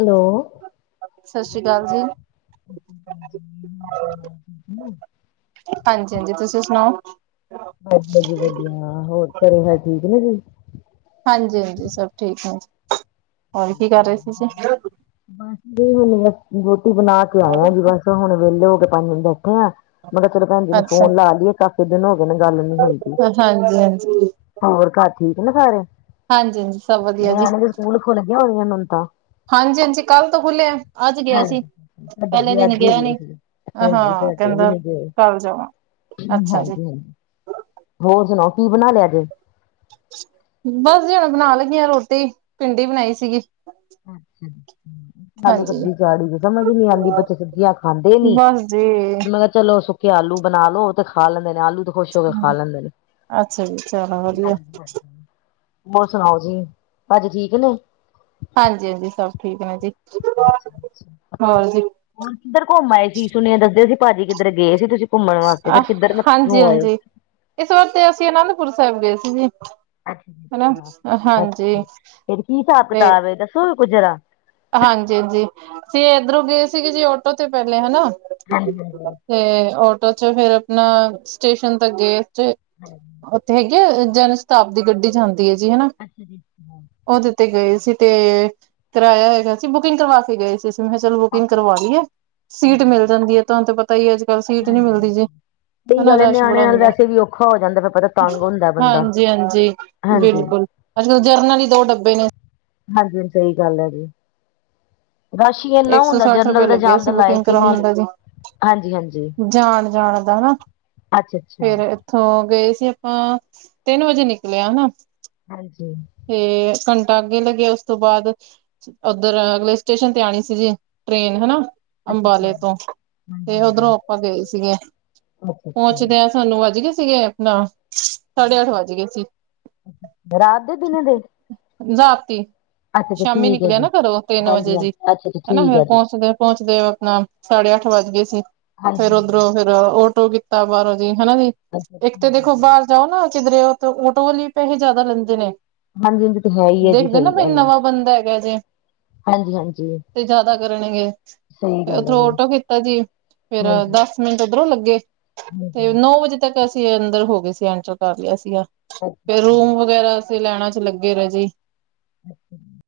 Hello ਸਤਿ ਸ੍ਰੀ ਅਕਾਲ ਜੀ [inaudible] ਹਾਂਜੀ-ਹਾਂਜੀ ਤੁਸੀਂ ਸੁਣਾਓ ਵਧੀਆ ਜੀ ਵਧੀਆ ਹੋਰ ਘਰੇ ਸਭ ਠੀਕ ਨੇ ਜੀ ਹਾਂਜੀ ਹਾਂਜੀ, ਸਖ ਠੀਕ ਨੇ ਜੀ, ਹੋਰ ਕੀ ਕਰ ਰੇ ਸੀ ਤੁਸੀ। ਬਸ ਦੋਨੋ ਵੇਲੇ ਦੀ ਰੋਟੀ ਬਣਾ ਕੇ ਆਯਾ ਜੀ, ਵੈਸੇ ਹੁਣ ਵਿਹਲੇ ਹੋ ਕੇ ਪੰਜ ਮਿੰਟ ਬੈਠੇ ਆ। ਮੈਂ ਕਿਹਾ ਕਿਹਾ ਚਲੋ ਭੈਣ ਜੀ ਨੂੰ ਅੱਛਾ, ਫੋਨ ਲਾ ਲਈਏ, ਕਾਫੀ ਦਿਨ ਹੋ ਗਏ ਨੇ ਗੱਲ ਨੀ ਹੋਈ ਦੀ। ਹਾਂਜੀ-ਹਾਂਜੀ, ਹੋਰ ਘਰ ਠੀਕ ਨਾ ਸਾਰੇ ਹਾਂਜੀ-ਹਾਂਜੀ ਸਭ ਵਧੀਆ ਨਿਆਣੇ ਦੇ ਸਕੂਲ ਖੁੱਲਗੇ ਹੋਨ ਗਏ ਹਾਂਜੀ ਹਾਂਜੀ ਕੱਲ੍ਹ ਤੋਂ ਖੁੱਲਿਆ ਅੱਜ ਗਿਆ ਸੀ ਹਾਂਜੀ ਸਾਡੇ ਪਹਿਲੇ ਵੀ ਦਿਨ ਅੱਜ ਹੀ ਗਿਆ ਗਏ ਨੀ ਸੀ। ਹਾਂਜੀ ਹਾਂ ਸਾਡੇ ਵੀ ਕਹਿੰਦਾ ਨੀ ਗਏ ਕੱਲ ਜਾਵਾਂ ਹਾਂਜੀ ਅੱਛਾ ਜੀ। ਹਾਂਜੀ ਹੋਰ ਸੁਣਾਓ ਕੀ ਬਣਾ ਲਿਆ ਜੇ ਬਸ ਜੀ ਹੁਣ ਬਣਾ ਲੱਗੀ ਹ ਰੋਟੀ ਭਿੰਡੀ ਬਣਾਈ ਸੀਗੀ [inaudible] ਆਲੂ ਹਾਂਜੀ। ਸਬਜ਼ੀ ਚਾੜੀ ਸਮਝ ਨੀ ਆਲੀ ਬੱਚੇ ਸਬਜ਼ੀਆਂ ਖਾਂਦੇ ਨੀ ਬਸ ਜੀ, ਮੈਂ ਚਲੋ ਸੁੱਕੇ ਆਲੂ ਬਣਾ ਲਓ ਤੇ ਖਾ ਲੈਂਦੇ ਨੇ ਆਲੂ ਦੇ, ਖੁਸ਼ ਹੋ ਕੇ ਖਾ ਲੈਂਦੇ ਨੇ ਅੱਛਾ ਜੀ ਚਲੋ ਵਧੀਆ, ਹੁਰ ਸੁਣਾਓ ਜੀ, ਪਾਜੀ ਠੀਕ ਨੇ। ਹਂਜੀ ਹਾਂਜੀ, ਸਬ ਠੀਕ ਨੇ ਜੀ। ਅੱਛਾ ਅੱਛਾ ਹੋਰ ਜੀ, ਹੁਣ ਕਿੱਧਰ ਘੁੰਮ ਆਏ ਸੀ, ਸੁੂਨੀਆ ਦੱਸਦੇ ਸੀ ਭਾਜੀ ਕਿੱਧਰੇ ਗਏ ਸੀ ਤੁਸੀਂ ਘੁੰਮਣ ਵਾਸਤੇ, ਫਿਰ ਕਿਧਰ ਨੂ ਘੁੰਮ ਆਏ ਹੋ। ਹਾਂਜੀ-ਹਾਂਜੀ ਇਸ ਵਾਰ ਤੇ ਅਸੀਂ ਅਨੰਦਪੁਰ ਸਾਹਿਬ ਗਏ ਸੀਗੇ। ਅੱਛਾ ਅੱਛਾ, ਫਿਰ ਕੀ ਹਿਸਾਬ ਤੇ ਕਿਤਾਬ ਦੱਸੋ ਵੀ ਕੁੱਜ ਜਰਾ। ਹਾਂਜੀ ਹਾਂਜੀ, ਸੀ ਇੱਧਰੋਂ ਗਏ ਸੀਗੇ ਜੀ, ਆਟੋ ਤੇ ਪਹਿਲੇ ਹੈਨਾ। ਹਾਂਜੀ ਹਾਂਜੀ ਤੇ ਆਟੋ ਚ ਫੇਰ ਆਪਣਾ, ਸਟੇਸ਼ਨ ਤ ਗਏ ਇਥੇ। ਉੱਥੇ ਹੈਗੀ ਏ, ਜਨ ਸ਼ਤਾਬਦੀ ਗੱਡੀ ਜਾਂਦੀ ਹੈ ਜੀ, ਹੈਨਾ। ਅੱਛਾ ਜੀ ਉਹ ਦਿੱਤੇ ਗਏ ਸੀ ਤੇ, ਕਿਰਾਆਂ ਹੈਗਾ ਸੀ, ਬੁਕਿੰਗ ਕਰਵਾ ਕੇ ਗਏ ਸੀ ਮੈਂ ਕਿਹਾ ਚਲੋ ਬੁਕਿੰਗ ਹਾਂਜੀ। ਕਰਵਾ ਲਈ ਐ, ਸੀਟ ਮਿਲ ਜਾਂਦੀ ਹੈ, ਤੁਹਾਨੂੰ ਪਤਾ ਹੀ ਅੱਜ ਕੱਲ ਸੀਟ ਨੀ ਮਿਲਦੀ ਜੀ। ਸਹੀ ਹੈਨਾ ਗੱਲ ਏ ਰਸ਼ ਨਿਆਣਿਆਂ ਬੜਾ ਨਾਲ ਹੁੰਦਾ ਹੈ, ਵੈਸੇ ਵੀ ਔਖਾ ਹੋ ਜਾਂਦਾ ਫਿਰ ਪਤਾ ਤੰਗ ਹੁੰਦਾ ਬੰਦਾ ਹਾਂਜੀ ਹਾਂਜੀ ਹਾਂਜੀ। ਬਿਲਕੁਲ ਅੱਜ ਕੱਲ, ਜਰਨਲ ਦੋ ਦੋ ਡੱਬੇ ਨੇ। ਹਾਂਜੀ ਹ ਸਹੀ ਗੱਲ ਹੈ ਜੀ, ਰਸ਼ ਇੰਨਾ ਇੱਕ ਸੌ ਹੁੰਦਾ, ਸੱਠ ਰੁਪਏ ਜਨਰਲ ਦੇ ਲੱਗਿਆ ਜਾਣ ਸੀ ਦੇ ਬੁਕਿੰਗ ਲਾਇਕ ਹੀ ਨੀ। ਕਰਵਾਉਣ ਦਾ ਜੀ ਹਾਂਜੀ ਹਾਂਜੀ ਜਾਣ ਜਾਣ ਦਾ, ਹੈ ਨਾ ਅੱਛਾ ਅੱਛਾ ਫੇਰ ਇੱਥੋਂ ਗਏ ਸੀ ਆਪਾਂ, ਤਿੰਨ ਵਜੇ ਨਿਕਲੇ ਆ ਹੈਨਾ। ਹਾਂਜੀ ਤੇ ਘੰਟਾ ਅੱਗੇ ਲੱਗਿਆ, ਉਸ ਤੋਂ ਬਾਅਦ ਉਧਰ ਅਗਲੇ ਸਟੇਸ਼ਨ ਤੇ ਆਣੀ ਸੀ। ਜੇ ਟ੍ਰੇਨ ਹੈ ਨਾ। ਅੱਛਾ ਅੱਛਾ ਅੰਬਾਲੇ ਤੋਂ, ਹਾਂਜੀ ਤੇ ਹਾਂਜੀ ਉਧਰੋਂ ਆਪਾਂ ਗਏ ਸੀਗੇ, ਅੱਛਾ ਪਹੁੰਚ ਦੇ ਅੱਛਾ ਆਂ। ਸਾਨੂੰ ਵੱਜ ਗਏ ਸੀਗੇ ਆਪਣਾ, ਸਾਢੇ ਅੱਠ ਵੱਜ ਗਏ ਸੀ। ਰਾਤ ਦੇ, ਦਿਨੇ ਦੇ ਰਾਤੀ, ਅੱਛਾ ਅੱਛਾ ਸ਼ਾਮੀ ਠੀਕ ਹੈ ਨਿਕਲਿਆ ਜੀ ਨਾ ਘਰੋਂ ਤਿੰਨ ਹਾਂਜੀ ਵਜੇ ਜੀ। ਹਾਂਜੀ ਅੱਛਾ ਅੱਛਾ ਹੈਨਾ ਠੀਕ ਫੇਰ ਹੈ ਜੀ ਪਹੁੰਚਦੇ ਪਹੁੰਚਦੇ, ਆਪਣਾ ਸਾਢੇ ਅੱਠ ਵੱਜ ਗਏ ਸੀ, ਫੇਰ ਹਾਂਜੀ ਉੱਧਰੋਂ ਫਿਰ ਆਟੋ ਕੀਤਾ ਬਾਹਰੋਂ ਜੀ, ਹੈਨਾ ਜੀ ਅੱਛਾ ਇੱਕ ਤੇ ਠੀਕ ਹੈ ਦੇਖੋ ਜੀ ਬਾਹਰ ਜਾਓ ਨਾ, ਕਿਧਰੇ ਤੇ ਆਟੋ ਵਾਲੇ ਪੈਸੇ ਜ਼ਿਆਦਾ ਲੈਂਦੇ ਨੇ, ਹਾਂਜੀ ਹਾਂਜੀ ਤੇ ਹੈ ਹੀ ਹੈ ਜੀ ਦੇਖਦੇ ਨਾ ਸਹੀ ਬ ਗੱਲ ਹੈ ਨਵਾਂ ਬੰਦਾ ਹੈਗਾ ਜੇ। ਹਾਂਜੀ ਹਾਂਜੀ ਤੇ ਜਿਆਦਾ ਕਰਨਗੇ, ਸਹੀ ਗੱਲ ਹੈ ਉੱਥੋਂ ਜੀ ਆਟੋ ਕੀਤਾ ਜੀ ਫੇਰ ਹਾਂਜੀ ਦੱਸ ਮਿੰਟ ਉੱਧਰੋਂ ਲੱਗੇ, ਤੇ ਹਾਂਜੀ ਨੌ ਵਜੇ ਤੱਕ ਅਸੀਂ ਅੰਦਰ ਹੋ ਗਏ ਸੀ, ਐਂਟਰ ਕਰ ਲਿਆ ਸੀਗਾ। ਹਾਂ ਰੂਮ ਵਗੈਰਾ, ਅਸੀਂ ਲੈਣਾ ਚ ਲੱਗੇ ਰੇ ਜੀ। ਅੱਛਾ ਜੀ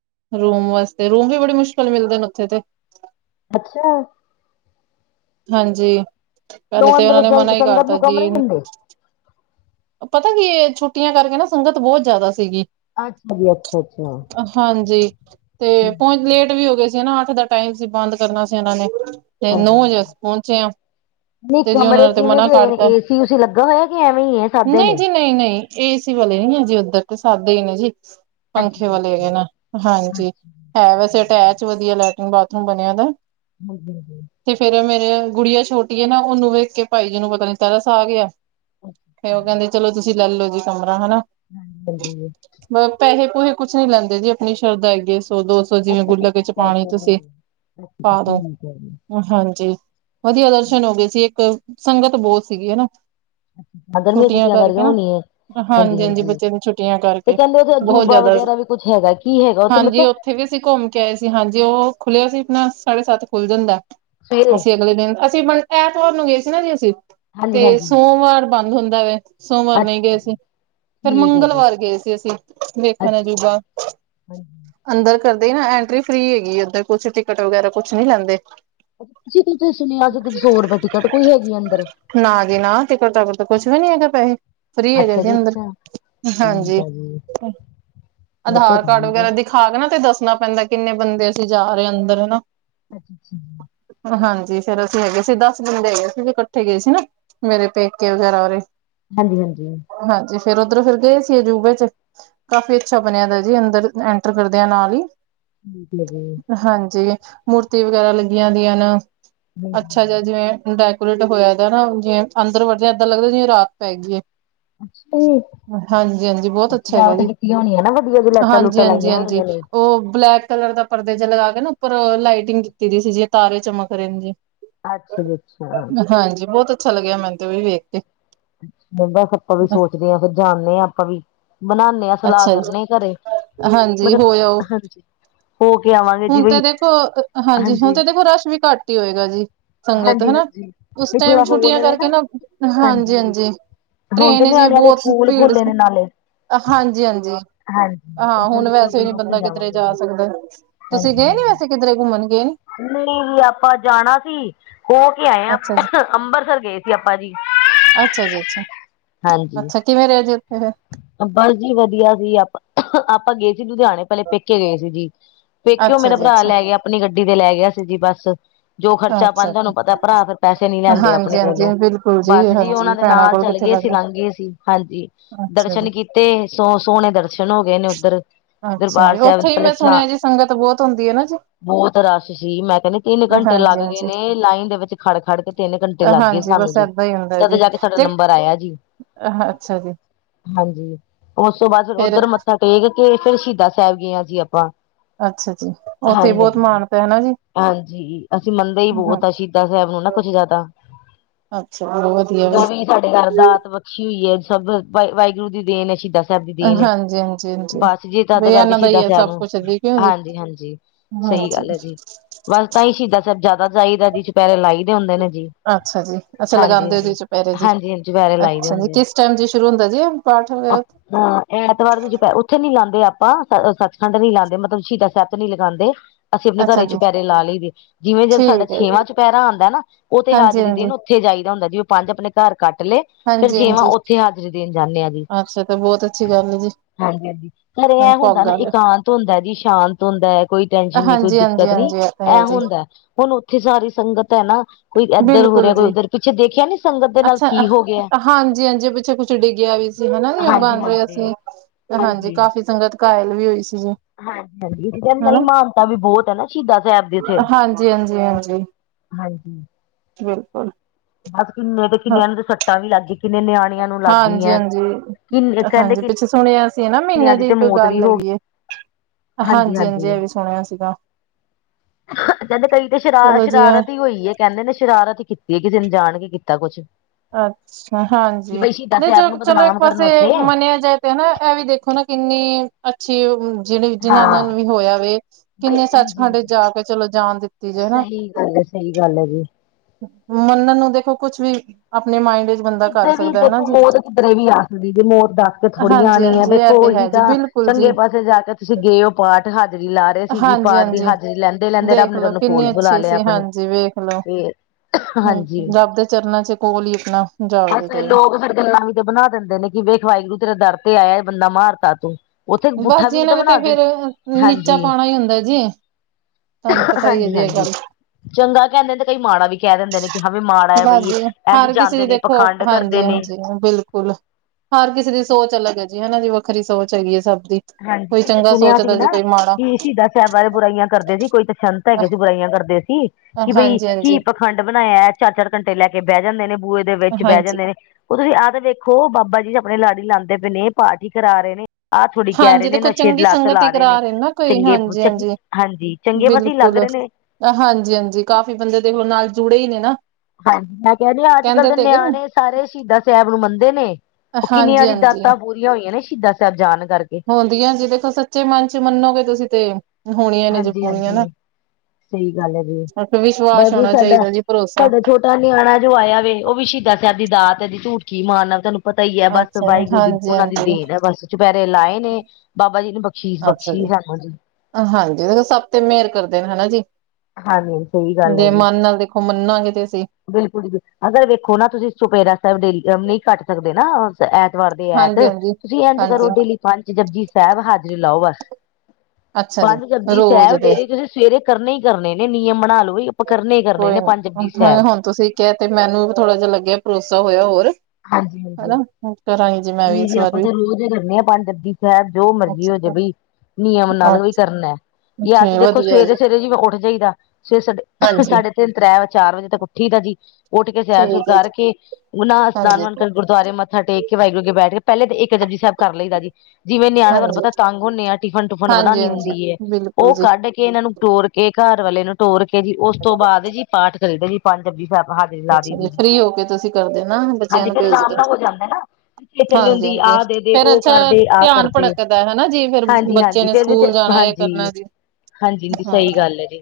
ਰੂਮ ਵਾਸਤੇ, ਰੂਮ ਵੀ ਬੜੀ ਮੁਸ਼ਕਿਲ ਮਿਲਦੇ ਨੇ, ਉੱਥੇ ਤੇ। ਅੱਛਾ ਹਾਂਜੀ, ਕਿਉਂ ਪਹਿਲੇ ਤੇ ਅੰਦਰ ਉਹਨਾਂ ਨੇ ਸੰਗ ਮਨਾ ਹੀ ਸੰਗਤ ਕਰਤਾ ਨੂੰ ਜੀ ਕਮਰੇ ਨੀ ਦਿੰਦੇ ਪਤਾ ਕੀ, ਇਹ ਛੁੱਟੀਆਂ ਕਰਕੇ ਨਾ ਸੰਗਤ ਬਹੁਤ ਜਾਦਾ ਸੀ ਗੀ। ਅੱਛਾ ਜੀ ਅੱਛਾ ਅੱਛਾ ਹਾਂਜੀ ਤੇ ਠੀਕ ਪਹੁੰਚ ਲੇਟ ਵੀ ਹੋ ਗਏ ਸੀ ਨਾ, ਅੱਠ ਦਾ ਟਾਈਮ ਸੀ ਬੰਦ ਕਰਨਾ ਸੀ ਇਹਨਾਂ ਨੇ, ਤੇ ਹਾਂਜੀ ਨੌ ਵਜੇ ਅਸੀ ਪਹੁੰਚੇ ਆ। ਨਹੀਂ ਤੇ ਜੇ ਉਹਨਾਂ ਕਮਰੇ ਨੇ ਤੇ ਕਿਵੇਂ ਮਨਾ ਦੇ ਹੈਗੇ ਕਰ ਨੇ ਤਾ, ਏਸੀ ਉਸੀ ਲੱਗਾ ਹੋਇਆ ਕਿ ਐਵੇਂ ਹੀ ਹੈ ਸਾਦੇ ਨਹੀਂ ਨੇ ਜੀ, ਨਹੀਂ- ਨਹੀਂ। ਏ ਸੀ ਵਾਲੇ ਨੀ ਹੈ ਜੀ, ਉੱਧਰ ਤੇ ਸਾਡੇ ਹੀ ਨੇ ਜੀ। ਅੱਛਾ ਪੰਖੇ ਵਾਲੇ ਹੈਗੇ ਅੱਛਾ ਨਾ, ਹਾਂਜੀ ਹੈ ਵੈਸੇ ਅਟੈਚ ਵਧੀਆ ਲੈਟਰਿਨ ਬਾਥਰੂਮ ਬਨਯਾ ਦਾ। ਹਾਂਜੀਾਂ ਜੀ [unintelligible] ਤੇ ਫੇਰ ਮੇਰੇ ਗੁੜੀਆ ਛੋਟੀ ਏ ਨਾ, ਉਹਨੂੰ ਵੇਖ ਕੇ ਭਾਈ ਜੀ ਨੂੰ ਪਤਾ ਨੀ ਤਰਸ ਆ ਗਿਆ। ਫੇ ਉਹ ਕਹਿੰਦੇ ਚਲੋ, ਤੁਸੀਂ ਲੈਲੋ ਜੀ ਕਮਰਾ ਹੈਨਾ। ਹਾਂਜੀ ਇਹ। ਪੈਸੇ - ਪੂਸੇ ਕੁੱਛ ਨੀ ਲੈਂਦੇ ਜੀ, ਆਪਣੀ ਸ਼ਰਧਾ ਹੈਗੀ ਏ, ਸੋ ਦੋ ਸੌ ਜਿਵੇਂ ਅੱਛਾ ਗੁਲਕ ਠੀਕ ਚ ਪਾਣੀ ਤੁਸੀਂ, ਪਾਦੋ ਹੈ ਜੀ, ਹਾਂਜੀ ਵਧੀਆ ਦਰਸ਼ਨ ਹੋ ਗਏ ਸੀ ਇੱਕ, ਸੰਗਤ ਬਹੁਤ ਸੀਗੀ ਹਨਾ ਗਰਮੀਆਂ ਛੁੱਟੀਆਂ ਕਰਕੇ ਕਰੀਆਂ ਨਾ ਹੋਣੀਆਂ। ਹਾਂਜੀ- ਹਾਂਜੀ ਬੱਚਿਆਂ ਦੀ ਛੁੱਟੀਆਂ ਤੇ ਕਰਕੇ ਕਹਿੰਦੇ ਉੱਥੇ ਬਹੁਤ ਅਜੂਬਾ ਜ਼ਿਆਦਾ ਵਗੈਰਾ ਵੀ ਕੁੱਛ ਹੈਗਾ ਕੀ ਹੈਗਾ ਉੱਥੇ ਪਤਾ ਇੱਥੇ ਵੀ ਅਸੀਂ ਘੁੰਮ ਕੇ ਆਏ ਸੀ। ਹਾਂਜੀ ਉਹ ਖੁੱਲਿਆ ਸੀ ਨਾ ਸਾਢੇ ਸੱਤ ਖੁੱਲ ਜਾਂਦਾ। ਸਵੇਰੇ, ਅਸੀਂ ਅਗਲੇ ਦਿਨ। ਅਸੀਂ ਬ ਐਤਵਾਰ ਨੂੰ ਗਏ ਸੀ ਨਾ ਬੀ ਅਸੀਂ। ਤੇ ਹਾਂਜੀ-ਹਾਂਜੀ, ਸੋਮਵਾਰ ਬੰਦ ਹੁੰਦਾ ਵੈ। ਸੋਮਵਾਰ ਨਹੀਂ ਅੱਛਾ ਗਏ ਅਸੀ। ਫੇਰ ਠੀਕ ਹੈ ਜੀ, ਮੰਗਲਵਾਰ ਗਏ ਸੀ ਅਸੀਂ ਵੇਖਣ ਅੱਛਾ। ਅਜੂਬਾ। ਹਾਂਜੀ [unintelligible] [unintelligible] ਅੰਦਰ ਕਰਦੇ ਈ ਨਾ, ਐਂਟਰੀ ਫਰੀ ਹੈਗੀ ਉੱਧਰ ਕੁਛ ਟਿਕਟ ਵਗੈਰਾ ਕੁਛ ਨਹੀ ਲੈਂਦੇ। ਤੁਸੀਂ ਕਿਥੇ ਸੁਣਿਆ ਕਿ ਸੋ ਰੁਪਏ ਟਿਕਟ ਕੋਈ ਹੈਗੀ ਏ ਅੰਦਰ। ਨਾ ਜੀ ਨਾ ਟਿਕਟ ਦਾ ਤਾਂ ਕੁਛ ਵੀ ਨੀ ਹੈਗਾ ਪੈਹੇ। ਫਰੀ ਹੈਗਾ ਅੱਛਾ ਕੇ ਜੀ ਅੰਦਰ, ਅੱਛਾ, ਠੀਕ ਹਾਂਜੀ। ਆ ਜੀ, ਫਿਰ ਤਾਂ ਅਧਾਰ ਕਾਰਡ ਠੀਕ ਹੈ। ਵਗੈਰਾ ਦੀ ਖਾ ਕੇ ਨਾ ਤੇ ਦੱਸਣਾ ਪੈਂਦਾ ਕਿੰਨੇ ਬੰਦੇ ਅਸੀਂ ਜਾ ਰਹੇ ਆ ਅੰਦਰ ਹਨਾ। ਅੱਛਾ ਅੱਛ ਜ [unintelligible] [unintelligible] ਹਾਂਜੀ। ਫੇਰ ਅਸੀਂ ਹੈਗੇ ਸੀ ਦਸ ਬੰਦੇ ਹੈਗੇ ਸੀ ਬੀ ਕੱਠੇ ਗਏ ਸੀ ਨਾ। ਮੇਰੇ ਪੇਕੇ ਵਗੈਰਾ ਓਰੇ। ਹਾਂਜੀ- ਹਾਂਜੀ। ਹਾਂਜੀ। ਫੇਰ ਉੱਧਰ ਫੇਰ ਗਏ ਸੀ ਅਜੂਬੇ ਚ। ਕਾਫੀ ਅੱਛਾ ਬਣਿਆ ਦਾ ਜੀ ਅੰਦਰ, ਐਂਟਰ ਕਰਦੇਆਂ ਨਾਲ ਈ। ਠੀਕ ਲ ਜ [unintelligible] [unintelligible] ਹਾਂਜੀ, ਮੂਰਤੀ ਵਗੈਰਾ ਲੱਗੀਆਂ ਦੀਆਂ ਨ, ਅੱਛਾ ਹਾਂਜੀ, ਜਿਹਾ ਜਿਵੇਂ ਡੈਕੋਰੇਟ ਹੋਯਾ ਦਾ ਨਾ ਜਿਵੇ ਅੰਦਰ ਵੜਦੇਯਾਂ ਏਦਾਂ ਲੱਗਦਾ ਜਿਵੇ ਰਾਤ ਪੈ ਗਈਏ। [unintelligible] [unintelligible] ਹਾਂਜੀ- ਹਾਂਜੀ, ਬਹੁਤ ਅੱਛਾ ਸਜਾਵਟ ਹੈਗਾ ਜੀ। ਕੀਤੀ ਹੋਣੀ ਆ ਨਾ ਵਧੀਆ ਜੀ ਲਾਈਟਾਂ ਹਾਂਜੀ- ਲੂਟਾਂ ਹਾਂਜੀ ਲਾਈਆਂ -ਹਾਂਜੀ ਹੋਣੀਆਂ ਨੇ। ਉਹ ਬਲੈਕ ਕਲਰ ਦਾ ਪਰਦੇ ਜੇ ਲਗਾ ਕੇ ਨਾ ਉੱਪਰ ਲਾਈਟਿੰਗ ਕੀਤੀ ਦੀ ਸੀ। ਜੀਏ ਤਾਰੇ ਚਮਕ ਰਹੇ ਨੇ ਜੀ। ਅੱਛਾ ਜੀ ਅੱਛਾ ਹਾਂਜੀ, ਬਹੁਤ ਅੱਛਾ ਲੱਗਿਆ ਮੈਨੂੰ ਤੇ ਵਈ ਵੇਖ ਕੇ। ਬਸ ਅਪਾਂ ਵੀ ਸੋਚਦੇ ਹਾਂ। ਫੇਰ ਜਾਨੇ ਆ ਆਪਾਂ ਵੀ। ਬਣਾਦੇ ਸਲਾਹ ਅੱਛਾ ਜੀ ਕਰਨੇ ਘਰੇ। ਮੈਂ ਹਾਂਜੀ ਹੋ ਆਓ ਕਿਹਾ ਹਾਂਜੀ ਹੋ ਕੇ ਆਵਾਂਗੇ। ਜੀ ਹੁਣ ਤੇ ਬਈ ਦੇਖੋ ਹਾਂਜੀ, ਹੁਣ ਤੇ ਦੇਖੋ ਰਸ਼ ਵੀ ਘੱਟ ਹੀ ਹੋਏਗਾ ਜੀ। ਸੰਗਤ ਹਾਂਜੀ- ਹਨਾ ਹਾਂਜੀ। ਉਸ ਵੀ ਟੈਮ ਥੋੜਾ ਹੋਰ ਛੁੱਟੀਆਂ ਨੇ ਕਰਕੇ ਨਾ ਹਾਂਜੀ- ਹਾਂਜੀ ਹੁਣ ਤੇ ਟ੍ਰੇਨ ਵਿਚ ਵੀ ਨਿਆਣਿਆਂ ਦੇ ਬਹੁਤ ਸਕੂਲ ਭੀੜ ਖੁੱਲੇ ਨੇ ਨਾਲੇ ਹਾਂਜੀ- ਹਾਂਜੀ। ਹਾਂਜੀ ਹਾਂ ਇਸ ਹੁਣ ਕਰਕੇ ਵੈਸੇ ਛੋਟਨ ਵੀ ਰੁਕ ਕੇ ਬੰਦਾ ਕਿਧਰੇ ਜਾਵਾਂਗੇ ਜਾ ਜੀ ਸਕਦੇ। ਤੁਸੀਂ ਹਾਂਜੀ ਗਏ ਨੀ ਹਾਂਜੀ ਵੈਸੇ ਕਿਧਰੇ ਘੁੰਮਣ ਗਏ ਨੀ? ਨਹੀਂ ਜੀ ਆਪਾਂ ਜਾਣਾ ਸੀ। ਹੋ ਕੇ ਆਏ ਆ ਅੱਛਾ ਜੀ ਅੰਬਰਸਰ ਗਏ ਸੀ ਆਪਾਂ ਜੀ। ਅੱਛਾ ਜੀ ਅੱਛਾ। ਹਾਂਜੀ ਅੱਛਾ, ਕਿਵੇਂ ਰਿਹਾ ਜੀ ਉੱਥੇ ਫੇਰ? ਬਸ ਜੀ ਵਧੀਆ ਸੀ। ਆਪਾਂ -ਆਪਾਂ ਗਏ ਸੀ ਲੁਧਿਆਣੇ। ਪਹਿਲੇ ਪੇਕੇ ਗਏ ਸੀ ਜੀ। ਪੇਕੇਓ ਅੱਛਾ ਮੇਰਾ ਜੀ ਭਰਾ ਅੱਛਾ ਲੈ ਗਿਆ ਆਪਣੀ ਗੱਡੀ ਤੇ ਲੈ ਗਿਆ ਸੀ ਜੀ ਬੱਸ। ਜੋ ਖਰਚਾ ਬਨਦਾ ਅੱਛਾ ਤੁਹਾਨੂੰ ਜੀ ਪਤਾ ਭਰਾ ਫਿਰ ਪੈਸੇ ਨੀ ਲੈਂਦੇ ਆਪਣੇ ਹਾਂਜੀ ਹਾਂਜੀ ਕੋਲੋਂ ਬਿਲਕੁਲ ਬਸ। ਜੀ ਉਹਨਾਂ ਹਾਂਜੀ ਦੇ ਭੈਣਾਂ ਨਾਲ ਕੋਲ ਚਲ ਕਿੱਥੇ ਗਏ ਸੀ, ਲੱਗਦਾ ਲੰਘ ਗਏ ਸੀ। ਹਾਂਜੀ ਅੱਛਾ ਜੀ ਦਰਸ਼ਨ ਕੀਤੇ ਸੋ ਸੋਹਣੇ ਦਰ ਚਲੋ ਗਏ ਨੇ ਉੱਧਰ। ਅੱਛਾ ਦਰਬਾਰ ਜੀ, ਸਾਹਿਬ ਉੱਥੇ ਹੀ ਪਹਿਲੇ ਮੈਂ ਸੁਣਾ ਸੁਣਿਆ ਜੀ ਸੰਗਤ ਬਹੁਤ ਹੁੰਦੀ ਹੈ ਨਾ ਜੀ। ਬਹੁਤ ਰਸ਼ ਸੀ ਮੈਂ ਕਹਿੰਦੀ ਤਿੰਨ ਘੰਟੇ ਹਾਂਜੀ ਲੱਗ। ਲੱ ਗਏ ਹਾਂਜੀ ਨੇ ਲਾਈਨ ਦੇ ਵਿੱਚ ਖੜ-ਖੜ ਕੇ ਤਿੰਨ ਘੰਟੇ ਲੱਗ ਗਏ ਹਾਂਜੀ ਸਾਨੂੰ ਜੀ। ਤਦ ਜਾ ਕੇ ਸਾਡਾ ਨੰਬਰ [unintelligible] ਆਇਆ ਜੀ। [unintelligible] ਹਾਂਜੀ, ਉਸ ਤੋਂ ਬਾਅਦ ਫੇਰ ਉੱਧਰ ਮੱਥਾ ਟੇਕ ਕੇ, ਫਿਰ ਸ਼ਹੀਦਾ ਸਾਹਿਬ ਗਏ ਆ ਜੀ ਆਪਾਂ। ਅੱਛਾ ਜੀ ਉੱਥੇ ਹੀ ਬਹੁਤ ਹਾਂਜੀ, ਮਾਨਤਾ। ਹਨਾ ਜੀ ਹਾਂਜੀ, ਅਸੀਂ ਮੰਨਦੇ ਹੀ ਹਾਂ ਬਹੁਤ ਆ ਸ਼ਹੀਦਾ ਸਾਹਿਬ ਨੂੰ ਨਾ ਕੁਛ ਜ਼ਿਆਦਾ। ਅੱਛਾ। ਜੋ ਵੀ ਸਾਡੇ ਘਰ ਦਾਤ ਬਖਸ਼ੀ ਹੋਈ ਹੈ ਸਭ ਵਾ ਵਾਹਿਗੁਰੂ ਦੀ ਦੇਣ ਏ ਸ਼। ਸਭ ਦੀਨ ਏ। ਹਾਂਜੀ ਹਾਂਜੀ ਹਾਂਜੀ ਬਸ ਜੀ ਤਦ ਵੀ ਕਰਕੇ ਇਹਨਾਂ ਦਾ ਹੀ ਸ਼ਹੀਦਾਂ ਹੈ ਸਾਹਿਬ ਸਭ ਨੂੰ ਕੁਛ ਜੀ ਕਿਉਂ ਜੀ ਹਾਂਜੀ- ਹਾਂਜੀ। ਸਹੀ ਹਾਂਜੀ। ਗੱਲ ਹੈ ਜੀ। ਬਸ ਤਾਂ ਹੀ ਸ਼ਹੀਦਾਂ ਸਾਹਿਬ ਜਾਦਾ ਜਈਦਾ ਜੀ ਚੁਪੈਰੇ ਲਾਈ ਦੇ ਹੁੰਦੇ ਨੇ ਜੀ। ਅੱਛਾ ਜੀ। ਅੱਛਾ ਹਾਂਜੀ, ਲਗਾਉਂਦੇ ਹੋ ਹਾਂਜੀ। ਜੀ ਚੁੱਪਹਿਰੇ ਜੀ ਹਾਂਜੀ, ਹਾਂਜੀ ਚੁਪਹਿਰੇ ਲਾਈ ਦੇ ਅੱਛਾ ਹੁੰਦੇ ਆ। ਕਿਸ ਟਾਈਮ ਸ਼ੁਰੂ ਹੁੰਦਾ ਜੀ ਪਾਠ। ਹਾਂ ਐਤਵਾਰ ਦੀ ਚੈ ਉੱਥੇ ਨੀ ਲਾਉਂਦੇ ਆਪਾਂ ਸੱਚਖੰਡ ਵੀ ਲਾਉਂਦੇ ਮਤਲਬ ਸ਼ਹੀਦਾਂ ਸਾਹਿਬ ਨੀ ਲਗਾਉਂਦੇ। ਅਸੀਂ ਆਪਣੇ ਅੱਛਾ ਘਰੇ ਜੀ ਚੁਪੈਰੇ ਲਾ ਲਈ ਦੇ ਜਿਵੇਂ ਜਦੋਂ ਸਾਡਾ ਠੀਕ ਹੈ ਜੀ ਛੇਵਾਂ ਚ ਪੈਰਾ ਆਉਂਦਾ ਨਾ ਉਹ ਤੇ ਹਾਂਜੀ ਹਾਜ਼ਰੀ ਹਾਂਜੀ ਦੇਨ। ਚਾਹੀਦਾ ਹੁੰਦਾ ਜੀ ਉਹ ਪੰਜ ਆਪਣੇ ਘਰ ਕੱਟ ਲਏ ਫੇਰ ਹਾਂਜੀ ਛੇਵਾ ਹਾਂਜੀ ਉੱਥੇ ਹਾਜ਼ਰੀ ਦੇਣ ਜਾਂਦੇ ਆਂ ਜੀ। ਅੱਛਾ ਤੇ ਬਹੁਤ ਅੱਛੀ ਗੱਲ ਏ ਜੀ। ਹਾਂਜੀ-ਹਾਂਜੀ ਘਰੇ ਐ ਹੁੰਦਾ ਨਾ ਭਾਗਾ ਇਕਾਂਤ ਹੁੰਦਾ ਜੀ ਸ਼ਾਂਤ ਹੁੰਦਾ ਹੈ ਕੋਈ ਟੈਸ਼ਨ ਨੀ ਕੋਈ ਦਿੱਕਤ ਨੀ। ਇਹ ਹਾਂ ਜੀ। ਹੁੰਦਾ ਹੁਣ ਉੱਥੇ ਸਾਰੀ ਸੰਗਤ ਹੈ ਨਾ ਕੋਈ ਇੱਧਰ ਹੋ ਰਿਹਾ ਬਿਲਕੁਲ ਜੀ ਕੋਈ। ਉੱਧਰ ਪਿੱਛੇ ਦੇਖਿਆ ਨੀ ਸੰਗਤ ਦੇ ਨਾਲ ਅੱਛਾ ਕੀ ਹੋ ਗਿਆ ਅ ਹਾਂਜੀ-ਹਾਂਜੀ ਪਿੱਛੇ ਕੁਛ ਡਿੱਗਿਆ ਵੀ ਸੀ ਹਨਾ ਜੀ ਉਹ ਹਾਂਜੀ ਬਣ ਰਿਹਾ ਹਾਂਜੀ ਸੀ। ਤੇ ਹਾਂਜੀ ਕਾਫ਼ੀ ਸੰਗਤ ਘਾਇਲ ਵੀ ਹੋਈ ਸੀ ਗੀ। ਹਾਂਜੀ-ਹਾਂਜੀ ਕਹਿੰਦਾ ਸੀ ਮਾਨਤਾ ਵੀ ਬਹੁਤ ਹੈ ਨਾ ਸ਼ਹੀਦਾ ਸਾਹਿਬ ਦੇ ਉੱਥੇ। ਹਾਂਜੀ-ਹਾਂਜੀ-ਹਾਂਜੀ। ਹਾਂਜੀ। ਬਿਲਕੁਲ। ਬਸ ਕਿੰਨੇ ਤੇ ਕਿੰਨਿਆਂ ਨੂੰ ਦੇ ਸੱਟਾਂ ਵੀ ਲੱਗ ਗਈ ਕਿੰਨੇ ਨਿਆਣੇ। ਕਹਿੰਦੇ ਹਾਂਜੀ-ਹਾਂਜੀ-ਹਾਂਜੀ ਪਿੱਛੇ ਸੁਣਿਆ ਸੀ। ਨਾ ਕਿੰਨਿਆਂ ਮਹੀਨੇ ਦੀ ਤੇ ਇੱਕ ਮੌਤ ਵੀ ਗੱਲ ਹੋ ਹੈਗੀ ਹੈ। ਗਈ ਹਾਂਜੀ ਹਾਂਜੀ-ਹਾਂਜੀ ਇਹ ਹਾਂਜੀ ਵੀ ਸੁਣਿਆ ਸੀਗਾ। ਜਦ ਕਈ ਤੇ ਸ਼ਰ ਚਲੋ ਜੀ ਸ਼ਰਾਰਤ ਹੀ ਹੋਈ ਹੈ। ਕਹਿੰਦੇ ਨੇ ਸ਼ਰਾਰਤ ਹੀ ਕੀਤੀ ਹੈ ਕਿਸੇ ਨੇ ਜਾਣ ਕੇ ਕੀਤਾ ਹੈ ਕੁੱਛ। ਅੱਛਾ ਹਾਂਜੀ ਨਹੀਂ ਜੋ ਸਾਹਿਬ ਨੂੰ ਚਲੋ ਇੱਕ ਬਦਨਾਮ ਕਰਨ ਪਾਸੇ ਵਾਸਤੇ ਮੰਨਿਆ ਜਾਏ। ਤੇ ਹਨਾ ਇਹ ਵੀ ਦੇਖੋ ਨਾ ਕਿੰਨੀ ਅੱਛੀ। ਜਿਹੜੇ ਜਿਹਨਾਂ ਨਾਲ ਹਾਂ ਵੀ ਹੋਇਆ ਵੇ ਬਈ ਕਿੰਨੇ ਹਾਂਜੀ ਸੱਚਖੰਡ ਹਾਂਜੀ ਜਾ ਕੇ ਚਲੋ ਜਾਣ ਦਿੱਤੀ ਜੇ ਹਨਾ। ਸਹੀ ਗੱਲ ਹੈ ਸਹੀ ਗੱਲ ਹੈ ਜੀ। ਮੰਨਣ ਨੂੰ ਦੇਖੋ ਕੁਛ ਵੀ ਆਪਣੇ ਮਾਇੰਡ। ਬੰਦਾ ਕਰ ਕਿੱਧਰੇ ਵੀ ਸਕਦਾ ਹਨਾ ਦੇਖੋ ਜੀ ਮੌਤ ਕਿੱਧਰੇ ਵੀ ਆ ਸਕਦੀ ਜ ਮੌਤ ਦੱਸ ਕੇ ਥੋੜ੍ਹੀ ਹਾਂਜੀ ਆਣੀ ਹੈ ਹਾਂਜੀ ਇਹ ਵੇਖੋ ਤੇ ਉਹੀ ਹੈ ਜੀ ਤਾਂ। ਬਿਲਕੁਲ ਜੀ ਚੰਗੇ ਪਾਸੇ ਜਾ ਕੇ ਤੁਸੀਂ ਗਏ ਹੋ ਪਾਠ ਹਾਜ਼ਰੀ ਲਾ ਰਹੇ ਸੀ ਜੀ ਹਾਂਜੀ ਪਾਠ ਦੀ ਹਾਂਜੀ ਹਾਜ਼ਰੀ ਲੈਂਦੇ। ਲੈਂਦੇ ਰ ਆਪਣੇ ਦੇਖਲੋ ਤੁਹਾਨੂੰ ਕੋੋਲ ਕਿੰਨੀ ਬੁਲਾ ਅੱਛੀ ਲਿਆ ਸੀ ਆਪਣੇ ਹਾਂਜੀ ਵੇਖ ਲੋ ਫੇਰ। ਹਮ ਹਾਂਜੀ ਰੱਬ ਦੇ ਚਰਨਾਂ ਚ ਕੋਲ ਹੀ ਆਪਣਾ। ਜਾਓਗੇ ਬਸ ਗਏ ਲੋਕ ਫਿਰ ਗੱਲਾਂ ਵੀ ਤੇ ਬਣਾ ਦਿੰਦੇ ਨੇ ਕਿ ਵੇਖ ਵਾਹਿਗੁਰੂ ਤੇਰੇ ਦਰ ਤੇ ਆਇਆ ਬੰਦਾ ਮਾਰ ਤਾ ਤੂੰ। ਉੱਥੇ ਬਸ ਪੁੱਠਾ ਜੀ ਵੀ ਇਹਨਾਂ ਤਾਂ ਨੇ ਤੇ ਬਣਾ ਦੇਣ ਫੇਰ ਨੀਚਾ ਹਾਂਜੀ ਪਾਉਣਾ ਹੀ ਹੁੰਦਾ ਜੀ। ਤੁਹਾਨੂੰ ਪਤਾ ਹੀ ਹੈ ਹਾਂਜੀ ਜੇ ਇਹ ਹਾਂਜੀ ਗੱਲ। ਚੰਗਾ ਕਹਿੰਦੇ ਨੇ ਤੇ ਕਈ ਮਾੜਾ ਵੀ ਕਹਿ ਦਿੰਦੇ ਨੇ ਕਿ ਹਾਂ ਵੀ ਮਾੜਾ ਹੈ ਬਸ ਬਈ ਇਹ। ਜੀ ਹਰ ਕਿਸੇ ਦੇ ਦੀ ਨੇ ਦੇਖੋ ਪਖੰਡ ਕਰਦੇ ਹਾਂਜੀ ਨੇ। ਹਾਂਜੀ ਬਿਲਕੁਲ ਹਰ ਕਿਸੇ ਦੀ ਸੋਚ ਅਲੱਗ ਹੈ ਜੀ ਹਨਾ ਜੀ ਵੱਖਰੀ ਸੋਚ ਹੈਗੀ ਹੈ ਸਭ ਦੀ। ਹਾਂਜੀ ਕੋਈ ਪਿੱਛੇ ਚੰਗਾ ਸੁਣਿਆ ਸੀ ਸੋਚਦਾ ਜੀ ਨਾ ਕੋਈ ਮਾੜਾ। ਕਿ ਸ਼ਹੀਦਾਂ ਸਾਹਿਬ ਬਾਰੇ ਬੁਰਾਈਆਂ ਕਰਦੇ ਸੀ ਕੋਈ ਤਾਂ ਸੰਤ ਹੈਗੇ ਸੀ ਬੁਰਾਈਆਂ ਕਰਦੇ ਸੀ ਕਿ ਬਈ ਹਾਂਜੀ ਕੀ ਹਾਂਜੀ ਪ। ਪਖੰਡ ਬਣਾਇਆ ਹੈ ਚਾਰ-ਚਾਰ ਘੰਟੇ ਲੈ ਕੇ ਬਹਿ ਜਾਂਦੇ ਨੇ ਬੂਹੇ ਦੇ ਵਿੱਚ ਬਹਿ ਹਾਂਜੀ ਜਾਂਦੇ ਨੇ। ਉਹ ਤੁਸੀਂ ਆਹ ਤੇ ਵੇਖੋ ਬਾਬਾ ਜੀ ਆਪਣੇ ਲੜ ਹੀ ਲਾਉਂਦੇ ਪਏ ਨੇ ਪਾਠ ਹੀ ਕਰਾ ਰਹੇ ਨੇ ਆਹ ਥੋੜੀ। ਹਾਂਜੀ ਦੇਖੋ ਚੰਗੀ ਸੰਗਤ ਹੀ ਕਰਾ ਰਹੇ ਨਾ ਕੋਈ ਹਾਂਜੀ ਹਾਂਜੀ ਬਿਲਕੁਲ [unintelligible] ਹਾਂਜੀ, ਹਾਂਜੀ ਕਾਫੀ ਬੰਦੇ ਤੇ ਹੋਰ ਨਾਲ ਜੁੜੇ ਈ ਨੇ ਨਾ ਹਾਂਜੀ ਮੈਂ ਕੇਹਰੀ ਆ ਅੱਜ ਕੱਲ੍ਹ ਕਹਿੰਦੇ ਦੇ ਤੇ ਹੈਗੇ ਨੇ ਨਿਆਣੇ ਸਾਰੇ ਸ਼ਹੀਦਾਂ ਸਾਹਿਬ ਨੂੰ ਮੰਨਦੇ ਨੇ ਉਹ ਕਿੰਨੀਆਂ ਹਾਂਜੀ ਦੀ ਹਾਂਜੀ ਦਾਤਾਂ ਪੂਰੀਆਂ ਹੋਈਆਂ ਨੇ ਸ਼ਹੀਦਾਂ ਸੇਬ ਜਾਨ ਕਰਕੇ ਹੁੰਦੀਆਂ ਜੀ ਦੇਖੋ ਸੱਚੇ ਮਨ ਚ ਮੰਨੋਗੇ ਤੁਸੀਂ ਤੇ ਹੋਣੀਆਂ ਨੇ ਜੀ ਹਾਂਜੀ ਪੂਰੀਆਂ ਨਾ ਹਾਂਜੀ ਸਹੀ ਗੱਲ ਹੈਗੀ ਏ ਜੀ ਬਾ ਵਿਸ਼ਵਾਸ ਜੀ ਹੋਣਾ ਸਾਡਾ ਚਾਹੀਦਾ ਜੀ ਭਰੋਸਾ ਸਾਡਾ ਛੋਟਾ ਤਾਂ ਨਿਆਣਾ ਜੋ ਆਇਆ ਵੇ ਉਹ ਵੀ ਸ਼ਹੀਦਾ ਸੇਬ ਦੀ ਦਾਤਦੀ ਝੂਠਕੀ ਮਾਂ ਨਾਲ ਤੈਨੂੰ ਪਤਾ ਈ ਏ ਬਸ, ਅੱਛਾ ਜੀ ਵਾਹਿਗੁਰੂ ਦੀ ਹਾਂਜੀ ਉਹਨਾਂ ਦੀ ਹਾਂਜੀ ਦੇਣ ਐ ਬਸ ਚੁਪੈਰੇ ਲਾਏ ਨੇ ਬਾਬਾ ਜੀ ਨੇ ਬਖ਼ੀਸ ਬਖਸ਼ੀ ਹੈ ਸਾਨੂੰ ਜੀ। ਹਾਂਜੀ, ਉਹ ਸੱਭ ਤੇ ਮੇਹਰ ਕਰਦੇ ਨੇ ਹੈਨਾ ਜੀ ਹਾਂਜੀ ਸਹੀ ਗੱਲ ਹੈ ਜੇ ਜੀ ਮਨ ਨਾਲ ਦੇਖੋ ਮੰਨਾਗੇ ਤੇ ਅਸੀਂ ਬਿਲਕੁਲ ਜੀ, ਅਗਰ ਵੇਖੋ ਨਾ ਤੁਸੀਂ ਸੁਪੇਰਾ ਸਾਹਿਬ ਡੇਲੀ ਨਹੀਂ ਕੱਟ ਸਕਦੇ ਨਾ ਐਤਵਾਰ ਦੇ ਐਤ ਹਾਂਜੀ ਹਾਂਜੀ ਤੁਸੀਂ ਏੰਝ ਕਰੋ ਹਾਂਜੀ ਡੇਲੀ ਪੰਚ ਜਪੁਜੀ ਸੈਬ ਹਾਜ਼ਰੀ ਲਾਓ ਬਸ ਅੱਛਾ ਜੀ ਪੰਜ ਜਪੁਜੀ ਰੋਜ਼ ਸਹਿਬ ਦੇ ਡੇਲੀ ਤੁਸੀਂ ਸਵੇਰੇ ਕਰਨੇ ਹੀ ਕਰਨੇ ਨੇ ਨਿਯਮ ਬਣਾ ਲਓ ਵੀ ਕਰਨੇ ਹੀ ਕਰਨੇ ਕੋਈ ਨੇ ਪੰਜ ਜੁਪਜੀ ਨੀ ਸੇਹਬ ਹੁਣ ਤੁਸੀਂ ਤੇ ਮੈਨੂੰ ਥੋੜਾ ਜੇਆ ਲੱਗਿਆ ਭਰੋਸਾ ਹੋਇਆ ਹੋਰ ਹਾਂਜੀ ਹਾਂਜੀ ਹਨਾ ਹੁਣ ਕਰਾਗੀ। ਨਹੀਂ ਜੀ ਆਪਾਂ ਤੇ ਰੋਜ਼ ਕਰਦੇ ਆ ਪੰਜ ਜਪੁਜੀ ਸਾਹਿਬ ਜੋ ਮਰਜ਼ੀ ਹੋ ਜਾਏ ਅੱਛਾ ਬਈ ਨਿਯਮ ਨਾਲ ਵੀ ਕਰਨੇ ਜਾਂ ਤੇ ਜੀ ਦੇਖੋ ਵਧੀਆ ਜੀ ਸਵੇਰ-ਸਵੇਰੇ ਜੀਵੇ ਉੱਠ ਜਾਈਦਾ ਸਵੇ ਸਾਡੇ ਹਾਂਜੀ ਸਾਡੇ ਤਿੰਨ ਤ੍ਰੈ-ਚਾਰ ਵਜੇ ਤੱਕ ਉੱਠੀ ਦਾ ਜੀ, ਉੱਠ ਕੇ ਸੈਰ ਸੁਰ ਠੀਕ ਹੈ ਜੀ ਕਰਕੇ ਉਨ੍ਹਾਂ ਅਸਥਾਨ ਹਾਂਜੀ ਬਣ ਗੁਰਦੁਆਰੇ ਮੱਥਾ ਟੇਕ ਕੇ ਵਾਹਿਗੁਰੂ ਬੈਠ ਕੇ ਪਹਿਲੇ ਤੇ ਇੱਕ ਜਪੁਜੀ ਸਾਹਿਬ ਕਰ ਲਈ ਦਾ ਜੀ ਜਿਵੇਂ ਨਿਆਣੇ ਤੁਹਾਨੂੰ ਹਾਂਜੀ ਪਤਾ ਤੰਗ ਹੁਣੇ ਆ, ਟਿਫਨ-ਟੁਫਨ ਹਾਂਜੀ ਬਣਾਣੀ ਹਾਂਜੀ ਹੁੰਦੀ ਐ, ਬਿਲਕੁਲ ਉਹ ਜੀ ਕੱਢ ਕੇ ਇਹਨਾਂ ਨੂੰ ਤੋਰ ਕੇ, ਘਰ ਵਾਲੇ ਨੂੰ ਤੋਰ ਕੇ ਜੀ ਉਸ ਤੋਂ ਬਾਅਦ ਜੀ ਪਾਠ ਕਰੀਦਾ ਜੀ ਪੰਜ‌ ਜਪੁਜੀ ਸਾਹਿਬ ਹਾਜ਼ਰੀ ਲਾ ਦੀਦੀ। ਫ੍ਰਰੀ ਹੋ ਕੇ ਤੁਸੀਂ ਕਰਦੇ ਨਾ ਬੱਚਿਆਂ ਹਾਂਜੀ ਨੂੰ ਫਿਰ ਭੇਜ ਅਰਾਮ ਕੇ ਨਾਲ ਹੋ ਜਾਂਦਾ ਨਾ ਚੱਲੀ ਹਾਂਜੀ ਹੁੰਦੀ ਹਾਂਜੀ ਆਹ ਦੇ ਦੇ, ਫੇਰ ਉਹ ਅੱਛਾ ਕਰਦੇ, ਆਹ ਧਿਆਨ ਕਰਦੇ ਭੜਕਦਾ ਹਨਾ ਜੀ ਫੇਰ ਬੱਚੇ ਹਾਂਜੀ-ਹਾਂਜੀ ਨੇ ਏਦੇ ਚ ਸਕੂਲ ਜਾਣਾ ਇਹ ਹਾਂਜੀ ਕਰਨਾ ਦੀ ਹਾਂਜੀ-ਹਾਂਜੀ, ਸਈ ਗੱਲ ਏ ਜੀ,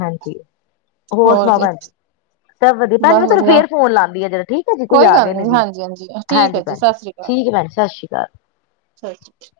ਹਾਂਜੀ ਹੋਰ ਸੁਣਾਓ ਭੈਣਜੀ। ਸਭ ਵਧੀਆ ਭੈਣਜੀ ਬਸ ਮੈਂ ਤੁਹਾਨੂੰ ਵਧੀਆ ਫੇਰ ਫੋਨ ਲਾਂਦੀ ਆ ਜਰਾ ਠੀਕ ਏ ਜੀ, ਕੋਈ ਆ ਗੱਲ ਗਏ ਨੇ ਨੀ ਜੀ ਹਾਂਜੀ ਹਾਂਜੀ ਠੀਕ ਹਾਂਜੀ ਹੈ ਭੈਣ ਜੀ ਸਤਿ ਸ੍ਰੀ ਅਕਾਲ ਠੀਕ ਏ ਭੈਣ ਜੀ, ਸਤਿ ਸ਼੍ਰੀ ਅਕਾਲ। [unintelligible]